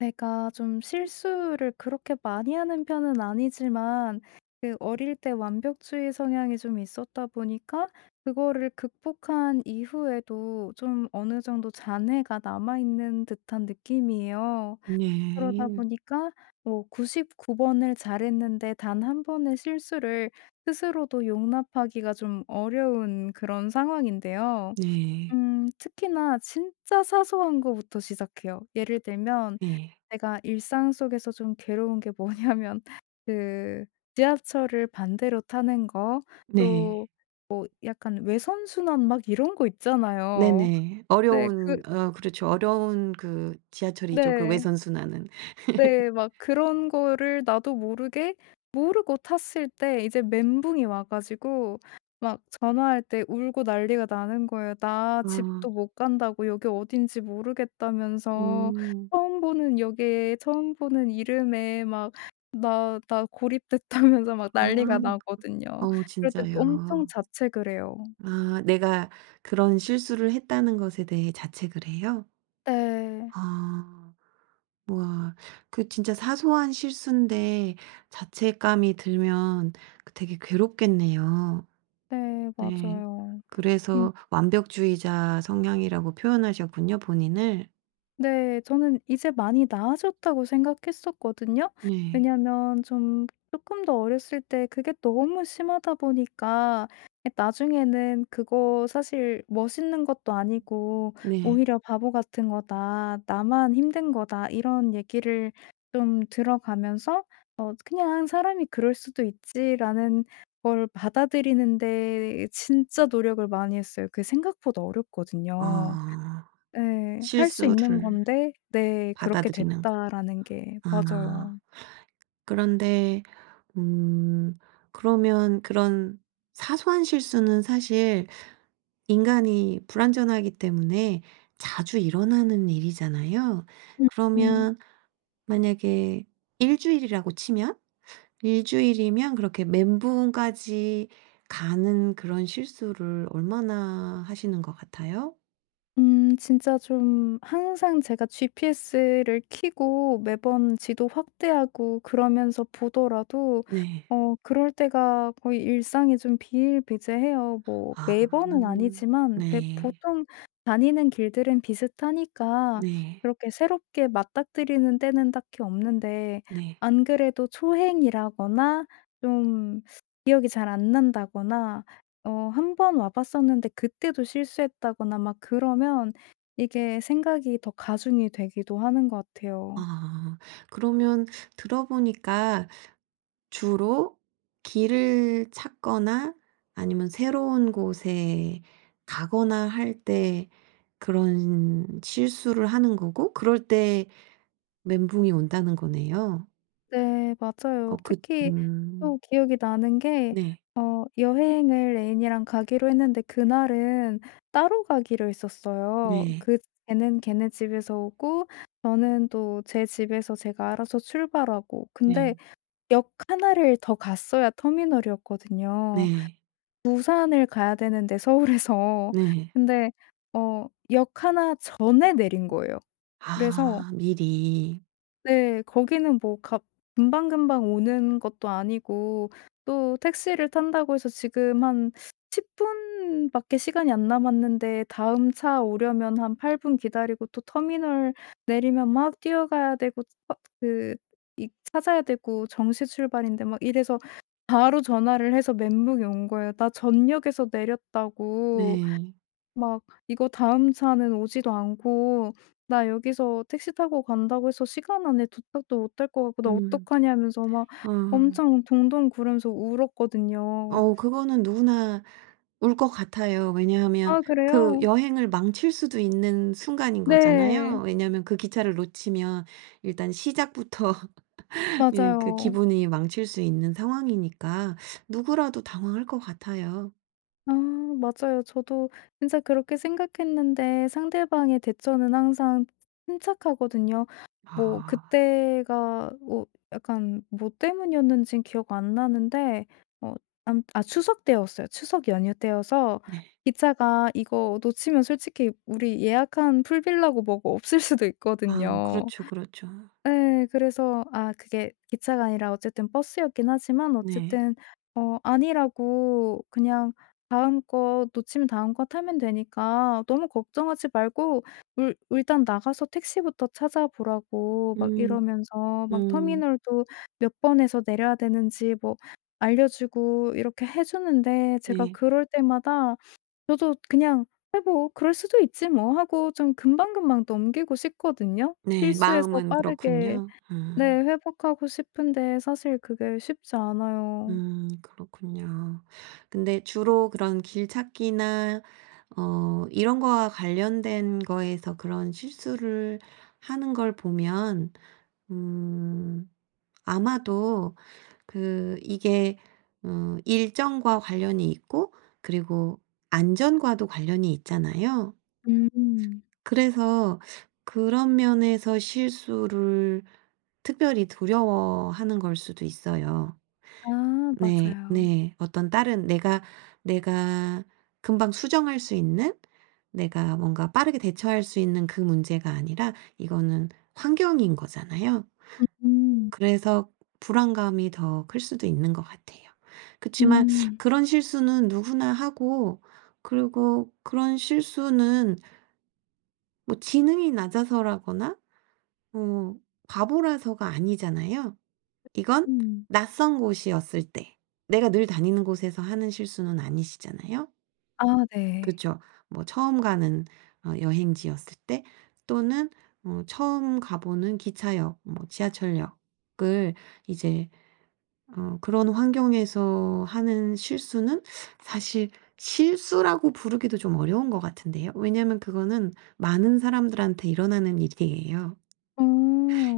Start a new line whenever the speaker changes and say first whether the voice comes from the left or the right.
left: 제가 좀 실수를 그렇게 많이 하는 편은 아니지만 그 어릴 때 완벽주의 성향이 좀 있었다 보니까 그거를 극복한 이후에도 좀 어느 정도 잔해가 남아있는 듯한 느낌이에요. 그러다
right: 네.
left: 보니까 뭐 99번 번을 잘했는데 단 한 번의 실수를 스스로도 용납하기가 좀 어려운 그런 상황인데요.
right: 네.
left: 특히나 진짜 사소한 거부터 시작해요. 예를 들면
right: 네.
left: 제가 일상 속에서 좀 괴로운 게 뭐냐면 그 지하철을 반대로 타는 거,
right: 네.
left: 또 뭐 약간 외선 순환 막 이런 거 있잖아요.
right: 네네.
left: 네.
right: 어려운 그렇죠. 어려운 그 지하철이죠. 그
left: 네.
right: 외선 순환은.
left: 네. 막 그런 거를 나도 모르게 모르고 탔을 때 이제 멘붕이 와 가지고 막 전화할 때 울고 난리가 나는 거예요. "나
right: 아.
left: 집도 못 간다고, 여기 어딘지 모르겠다면서
right: 음.
left: 처음 보는 역에 처음 보는 이름에 막 나 고립됐다면서." 막
right: 아.
left: 난리가 나거든요.
right: 어
left: 그럴 때 또 엄청
right: 진짜요.
left: 자책을 해요.
right: 아 내가 그런 실수를 했다는 것에 대해 자책을 해요?
left: 네.
right: 아. 우와. 그 진짜 사소한 실수인데 자책감이 들면 그 되게 괴롭겠네요.
left: 네.
right: 네.
left: 맞아요. 음,
right: 그래서 완벽주의자 성향이라고 표현하셨군요, 본인을.
left: 네. 저는 이제 많이 나아졌다고 생각했었거든요.
right: 네.
left: 왜냐면 좀 조금 더 어렸을 때 그게 너무 심하다 보니까, 예 나중에는 '그거 사실 멋있는 것도 아니고
right: 네.
left: 오히려 바보 같은 거다. 나만 힘든 거다.' 이런 얘기를 좀 들어가면서 '그냥 사람이 그럴 수도 있지.'라는 걸 받아들이는 데 진짜 노력을 많이 했어요. 그게 생각보다 어렵거든요.
right: 아.
left: 예. 할 수 있는
right: 실수를
left: 건데 네 그렇게
right: 받아들이는 거.
left: 됐다라는 게
right: 아.
left: 맞아요.
right: 그런데 음 그러면 그런 사소한 실수는 사실 인간이 불완전하기 때문에 자주 일어나는 일이잖아요.
left: 음.
right: 그러면 만약에 일 주일이라고 치면 일주일이면 그렇게 멘붕까지 가는 그런 실수를 얼마나 하시는 것 같아요?
left: 진짜 좀 항상 제가 GPS를 켜고 매번 지도 확대하고 그러면서 보더라도
right: 네.
left: 그럴 때가 거의 일상이 좀 비일비재해요. 뭐
right: 아.
left: 매번은 아니지만 매
right: 네.
left: 보통 다니는 길들은 비슷하니까
right: 네.
left: 그렇게 새롭게 맞닥뜨리는 때는 딱히 없는데,
right: 네.
left: 안 그래도 초행이라거나 좀 기억이 잘 안 난다거나 한 번 와 봤었는데 그때도 실수했다거나 막 그러면 이게 생각이 더 가중이 되기도 하는 것 같아요.
right: 아. 그러면 들어보니까 주로 길을 찾거나 아니면 새로운 곳에 가거나 할 때 그런 실수를 하는 거고 그럴 때 멘붕이 온다는 거네요.
left: 네
right: 어
left: 맞아요.
right: 그
left: 특히
right: 음.
left: 또 기억이 나는 게,
right: 네.
left: 여행을 애인이랑 가기로 했는데 그날은 따로 가기로 했었어요.
right: 네.
left: 걔는 걔네 집에서 오고 저는 또 제 집에서 제가 알아서 출발하고, 근데
right: 네.
left: 역 하나를 더 갔어야 터미널이었거든요.
right: 네.
left: 부산을 가야 되는데 서울에서.
right: 네.
left: 근데 어 역 하나 전에 내린 거예요. 그래서,
right: 아 미리.
left: 네, 거기는 뭐 갑 금방금방 오는 것도 아니고, 또 택시를 탄다고 해서 지금 한 10분 분밖에 시간이 안 남았는데 다음 차 오려면 한 8분 기다리고 또 터미널 내리면 막 뛰어가야 되고 차- 그 이 찾아야 되고 정시 출발인데 막 이래서 바로 전화를 해서 멘붕이 온 거예요. "나 전역에서 내렸다고."
right: 네.
left: 막 "이거 다음 차는 오지도 않고 나 여기서 택시 타고 간다고 해서 시간 안에 도착도 못할 것 같고 나
right: 음.
left: 어떡하냐."면서 막
right: 아.
left: 엄청 동동 구르면서 울었거든요.
right: 어 그거는 누구나 울 것 같아요. 왜냐하면
left: 아
right: 그
left: 그래요?
right: 여행을 망칠 수도 있는 순간인
left: 네.
right: 거잖아요. 왜냐하면 그 기차를 놓치면 일단 시작부터 예 그
left: 맞아요.
right: 기분이 망칠 수 있는 상황이니까 누구라도 당황할 것 같아요.
left: 아 맞아요. 저도 진짜 그렇게 생각했는데 상대방의 대처는 항상 침착하거든요. 뭐
right: 아
left: 그때가 뭐 약간 뭐 때문이었는진 기억 안 나는데, 어 암 아 추석 때였어요. 추석 연휴 때여서
right: 네.
left: 기차가 이거 놓치면 솔직히 우리 예약한 풀빌라고 뭐고 없을 수도
right: 아
left: 있거든요.
right: 그렇죠, 그렇죠.
left: 예. 그래서 아 그게 기차가 아니라 어쨌든 버스였긴 하지만
right: 네.
left: 어쨌든 아니라고, 그냥 "다음 거 놓치면 다음 거 타면 되니까 너무 걱정하지 말고 울 일단 나가서 택시부터 찾아보라."고 막
right: 음.
left: 이러면서 막
right: 음.
left: 터미널도 몇 번에서 내려야 되는지 뭐 알려 주고 이렇게 해 주는데, 제가
right: 네.
left: 그럴 때마다 저도 그냥 '아 뭐 그럴 수도 있지 뭐.' 하고 좀 금방금방 넘기고 싶거든요.
right: 네.
left: 실수해서
right: 마음은
left: 빠르게,
right: 그렇군요.
left: 네,
right: 음.
left: 회복하고 싶은데 사실 그게 쉽지 않아요.
right: 그렇군요. 근데 주로 그런 길 찾기나 어 이런 거와 관련된 거에서 그런 실수를 하는 걸 보면 음 아마도 그 이게 어 일정과 관련이 있고 그리고 안전과도 관련이 있잖아요.
left: 음.
right: 그래서 그런 면에서 실수를 특별히 두려워하는 걸 수도 있어요.
left: 아
right: 네.
left: 맞아요.
right: 네. 어떤 다른 내가 내가 금방 수정할 수 있는 내가 뭔가 빠르게 대처할 수 있는 그 문제가 아니라 이거는 환경인 거잖아요.
left: 음.
right: 그래서 불안감이 더 클 수도 있는 것 같아요. 그치만
left: 음.
right: 그런 실수는 누구나 하고 그리고 그런 실수는 뭐 지능이 낮아서라거나 어 바보라서가 아니잖아요. 이건
left: 음.
right: 낯선 곳이었을 때 내가 늘 다니는 곳에서 하는 실수는 아니시잖아요.
left: 아 네.
right: 그쵸. 뭐 처음 가는 어 여행지였을 때 또는 어 처음 가 보는 기차역 뭐 지하철역을 이제 어 그런 환경에서 하는 실수는 사실 실수라고 부르기도 좀 어려운 것 같은데요. 왜냐면 하 그거는 많은 사람들한테 일어나는 일이에요.
left: 어.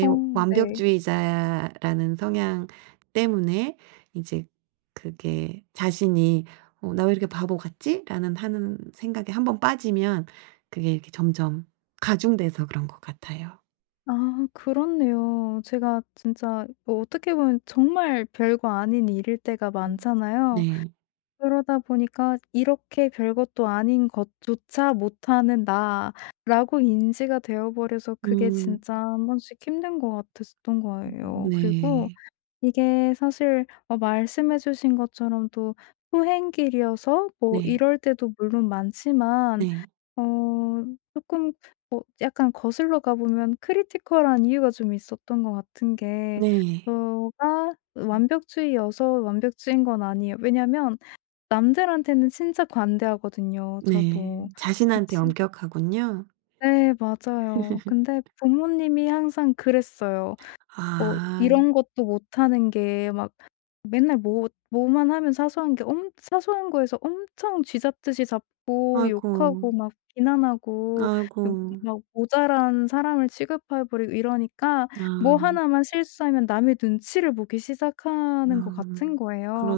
left: 어 네.
right: 완벽주의자라는 성향 때문에 이제 그게 자신이 '어 나 왜 이렇게 바보 같지?'라는 하는 생각에 한 번 빠지면 그게 이렇게 점점 가중돼서 그런 것 같아요.
left: 아 그렇네요. 제가 진짜 뭐 어떻게 보면 정말 별거 아닌 일일 때가
right: 음.
left: 많잖아요.
right: 네.
left: 그러다 보니까 이렇게 별것도 아닌 것조차 못하는 나라고 인지가 되어 버려서 그게
right: 음.
left: 진짜 한 번씩 힘든 것 같았던
right: 음.
left: 거예요. 그리고
right: 네.
left: 이게 사실 말씀해 주신 것처럼 또 후행길이어서 뭐
right: 네.
left: 이럴 때도 물론 많지만,
right: 네.
left: 어금뭐 약간 거슬러 가 보면 크리티컬한 이유가 좀 있었던 것 같은 게,
right: 네.
left: 저가 완벽주의여서 완벽주의인 건 아니에요. 왜냐면 남들한테는 진짜 관대하거든요
right: 네.
left: 저도.
right: 음. 자신한테
left: 그치
right: 엄격하군요. 네.
left: 네 맞아요. 근데 부모님이 항상 그랬어요. 뭐
right: 아.
left: 이런 것도 못하는 게, 막 맨날 뭐 뭐만 하면 사소한 게 엄 사소한 거에서 엄청 쥐잡듯이 잡고
right: 아이고.
left: 욕하고 막 비난하고
right: 아이고.
left: 막 모자란 사람을 취급해 버리고 이러니까,
right: 아.
left: 뭐 하나만 실수하면 남의 눈치를 보기 시작하는 것 같은
right: 아
left: 거예요.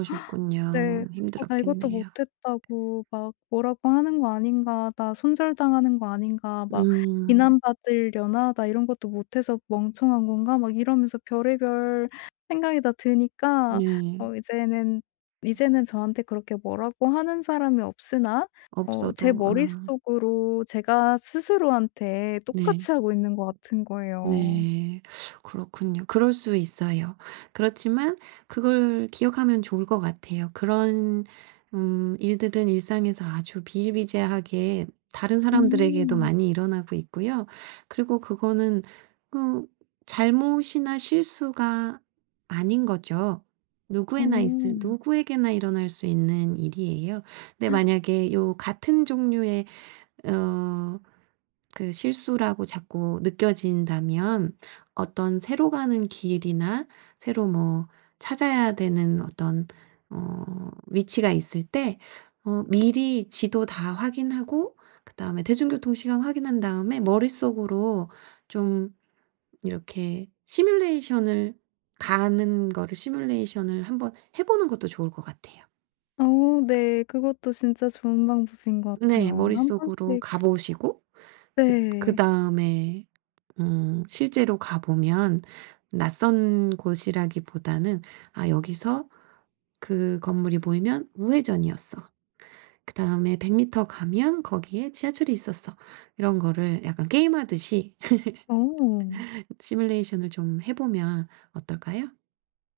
left: 네. "어 나 이것도
right: 힘들었겠네요.
left: 못했다고 막 뭐라고 하는 거 아닌가. 나 손절당하는 거 아닌가. 막
right: 음
left: 비난받으려나? 나 이런 것도 못해서 멍청한 건가?" 막 이러면서 별의별 생각이 다 드니까,
right: 네.
left: 어 이제는 이제는 저한테 그렇게 뭐라고 하는 사람이 없으나 제
right: 없어도 아
left: 머릿속으로 제가 스스로한테
right: 네.
left: 똑같이 하고 있는 것 같은 거예요.
right: 네. 그렇군요. 그럴 수 있어요. 그렇지만 그걸 기억하면 좋을 것 같아요. 그런 일들은 일상에서 아주 비일비재하게 다른 사람들에게도
left: 음.
right: 많이 일어나고 있고요. 그리고 그거는 그 잘못이나 실수가 아닌 거죠. 누구에나 있
left: 음
right: 누구에게나 일어날 수 있는 일이에요. 근데 만약에 요 같은 종류의 어 그 실수라고 자꾸 느껴진다면 어떤 새로 가는 길이나 새로 뭐 찾아야 되는 어떤 어 위치가 있을 때 어 미리 지도 다 확인하고 그다음에 대중교통 시간 확인한 다음에 머릿속으로 좀 이렇게 시뮬레이션을 가는 거를 시뮬레이션을 한번 해 보는 것도 좋을 것 같아요.
left: 어 네. 그것도 진짜 좋은 방법인 것
right: 네.
left: 같아요. 한
right: 머릿속으로
left: 번씩.
right: 가 보시고 그
left: 네.
right: 다에 실제로 가 보면 낯선 곳이라기보다는 '아 여기서 그 건물이 보이면 우회전이었어.' 그다음에 '100미터 미터 가면 거기에 지하철이 있었어.' 이런 거를 약간 게임하듯이
left: 어.
right: 시뮬레이션을 좀 해 보면 어떨까요?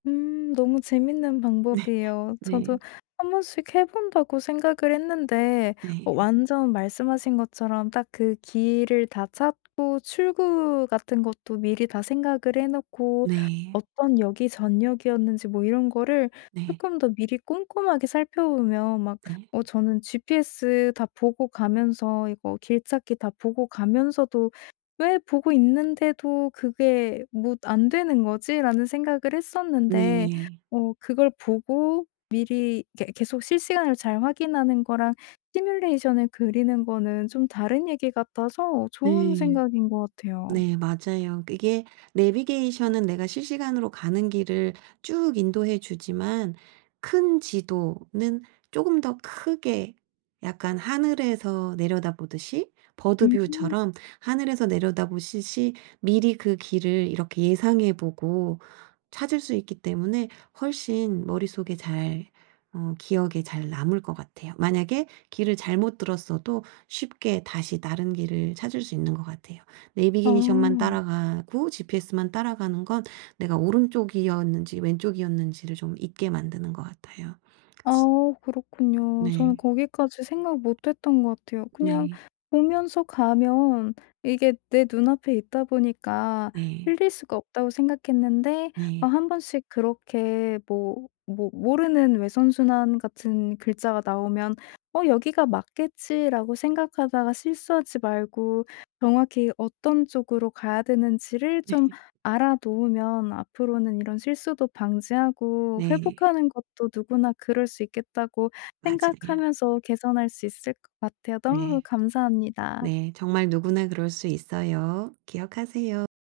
left: 너무 재밌는
right: 네.
left: 방법이에요. 저도
right: 네.
left: 한 번씩 해 본다고 생각을 했는데
right: 네.
left: 완전 말씀하신 것처럼 딱 그 길을 다 찾고 출구 같은 것도 미리 다 생각을 해 놓고
right: 네.
left: 어떤 역이 전역이었는지 뭐 이런 거를
right: 네.
left: 조금 더 미리 꼼꼼하게 살펴보면 막,
right: 네.
left: 저는 GPS 다 보고 가면서 이거 길 찾기 다 보고 가면서도 '왜 보고 있는데도 그게 못 안 되는 거지?'라는 생각을 했었는데,
right: 네.
left: 그걸 보고 미리 이렇게 계속 실시간으로 잘 확인하는 거랑 시뮬레이션을 그리는 거는 좀 다른 얘기 같아서 좋은
right: 네.
left: 생각인 것 같아요.
right: 네 맞아요. 그게 내비게이션은 내가 실시간으로 가는 길을 쭉 인도해 주지만 큰 지도는 조금 더 크게 약간 하늘에서 내려다보듯이
left: 음.
right: 버드뷰처럼 하늘에서 내려다보듯시 미리 그 길을 이렇게 예상해 보고 찾을 수 있기 때문에 훨씬 머릿속에 잘 어 기억에 잘 남을 것 같아요. 만약에 길을 잘못 들었어도 쉽게 다시 다른 길을 찾을 수 있는 것 같아요. 내비게이션만
left: 아.
right: 따라가고 GPS만 따라가는 건 내가 오른쪽이었는지 왼쪽이었는지를 좀 잊게 만드는 것 같아요.
left: 아 그렇군요. 저는
right: 네.
left: 거기까지 생각 못 했던 것 같아요. 그냥
right: 네.
left: 보면서 가면 이게 내 눈앞에 있다 보니까
right: 네.
left: 틀릴 수가 없다고 생각했는데, 아
right: 네.
left: 한 번씩 그렇게 뭐 뭐 모르는 외선순환 같은 글자가 나오면 '어 여기가 맞겠지.'라고 생각하다가 실수하지 말고 정확히 어떤 쪽으로 가야 되는지를
right: 네.
left: 좀 알아놓으면 앞으로는 이런 실수도 방지하고,
right: 네.
left: 회복하는 것도 누구나 그럴 수 있겠다고
right: 맞아요.
left: 생각하면서 개선할 수 있을 것 같아요. 너무
right: 네.
left: 감사합니다.
right: 네. 정말 누구나 그럴 수 있어요. 기억하세요.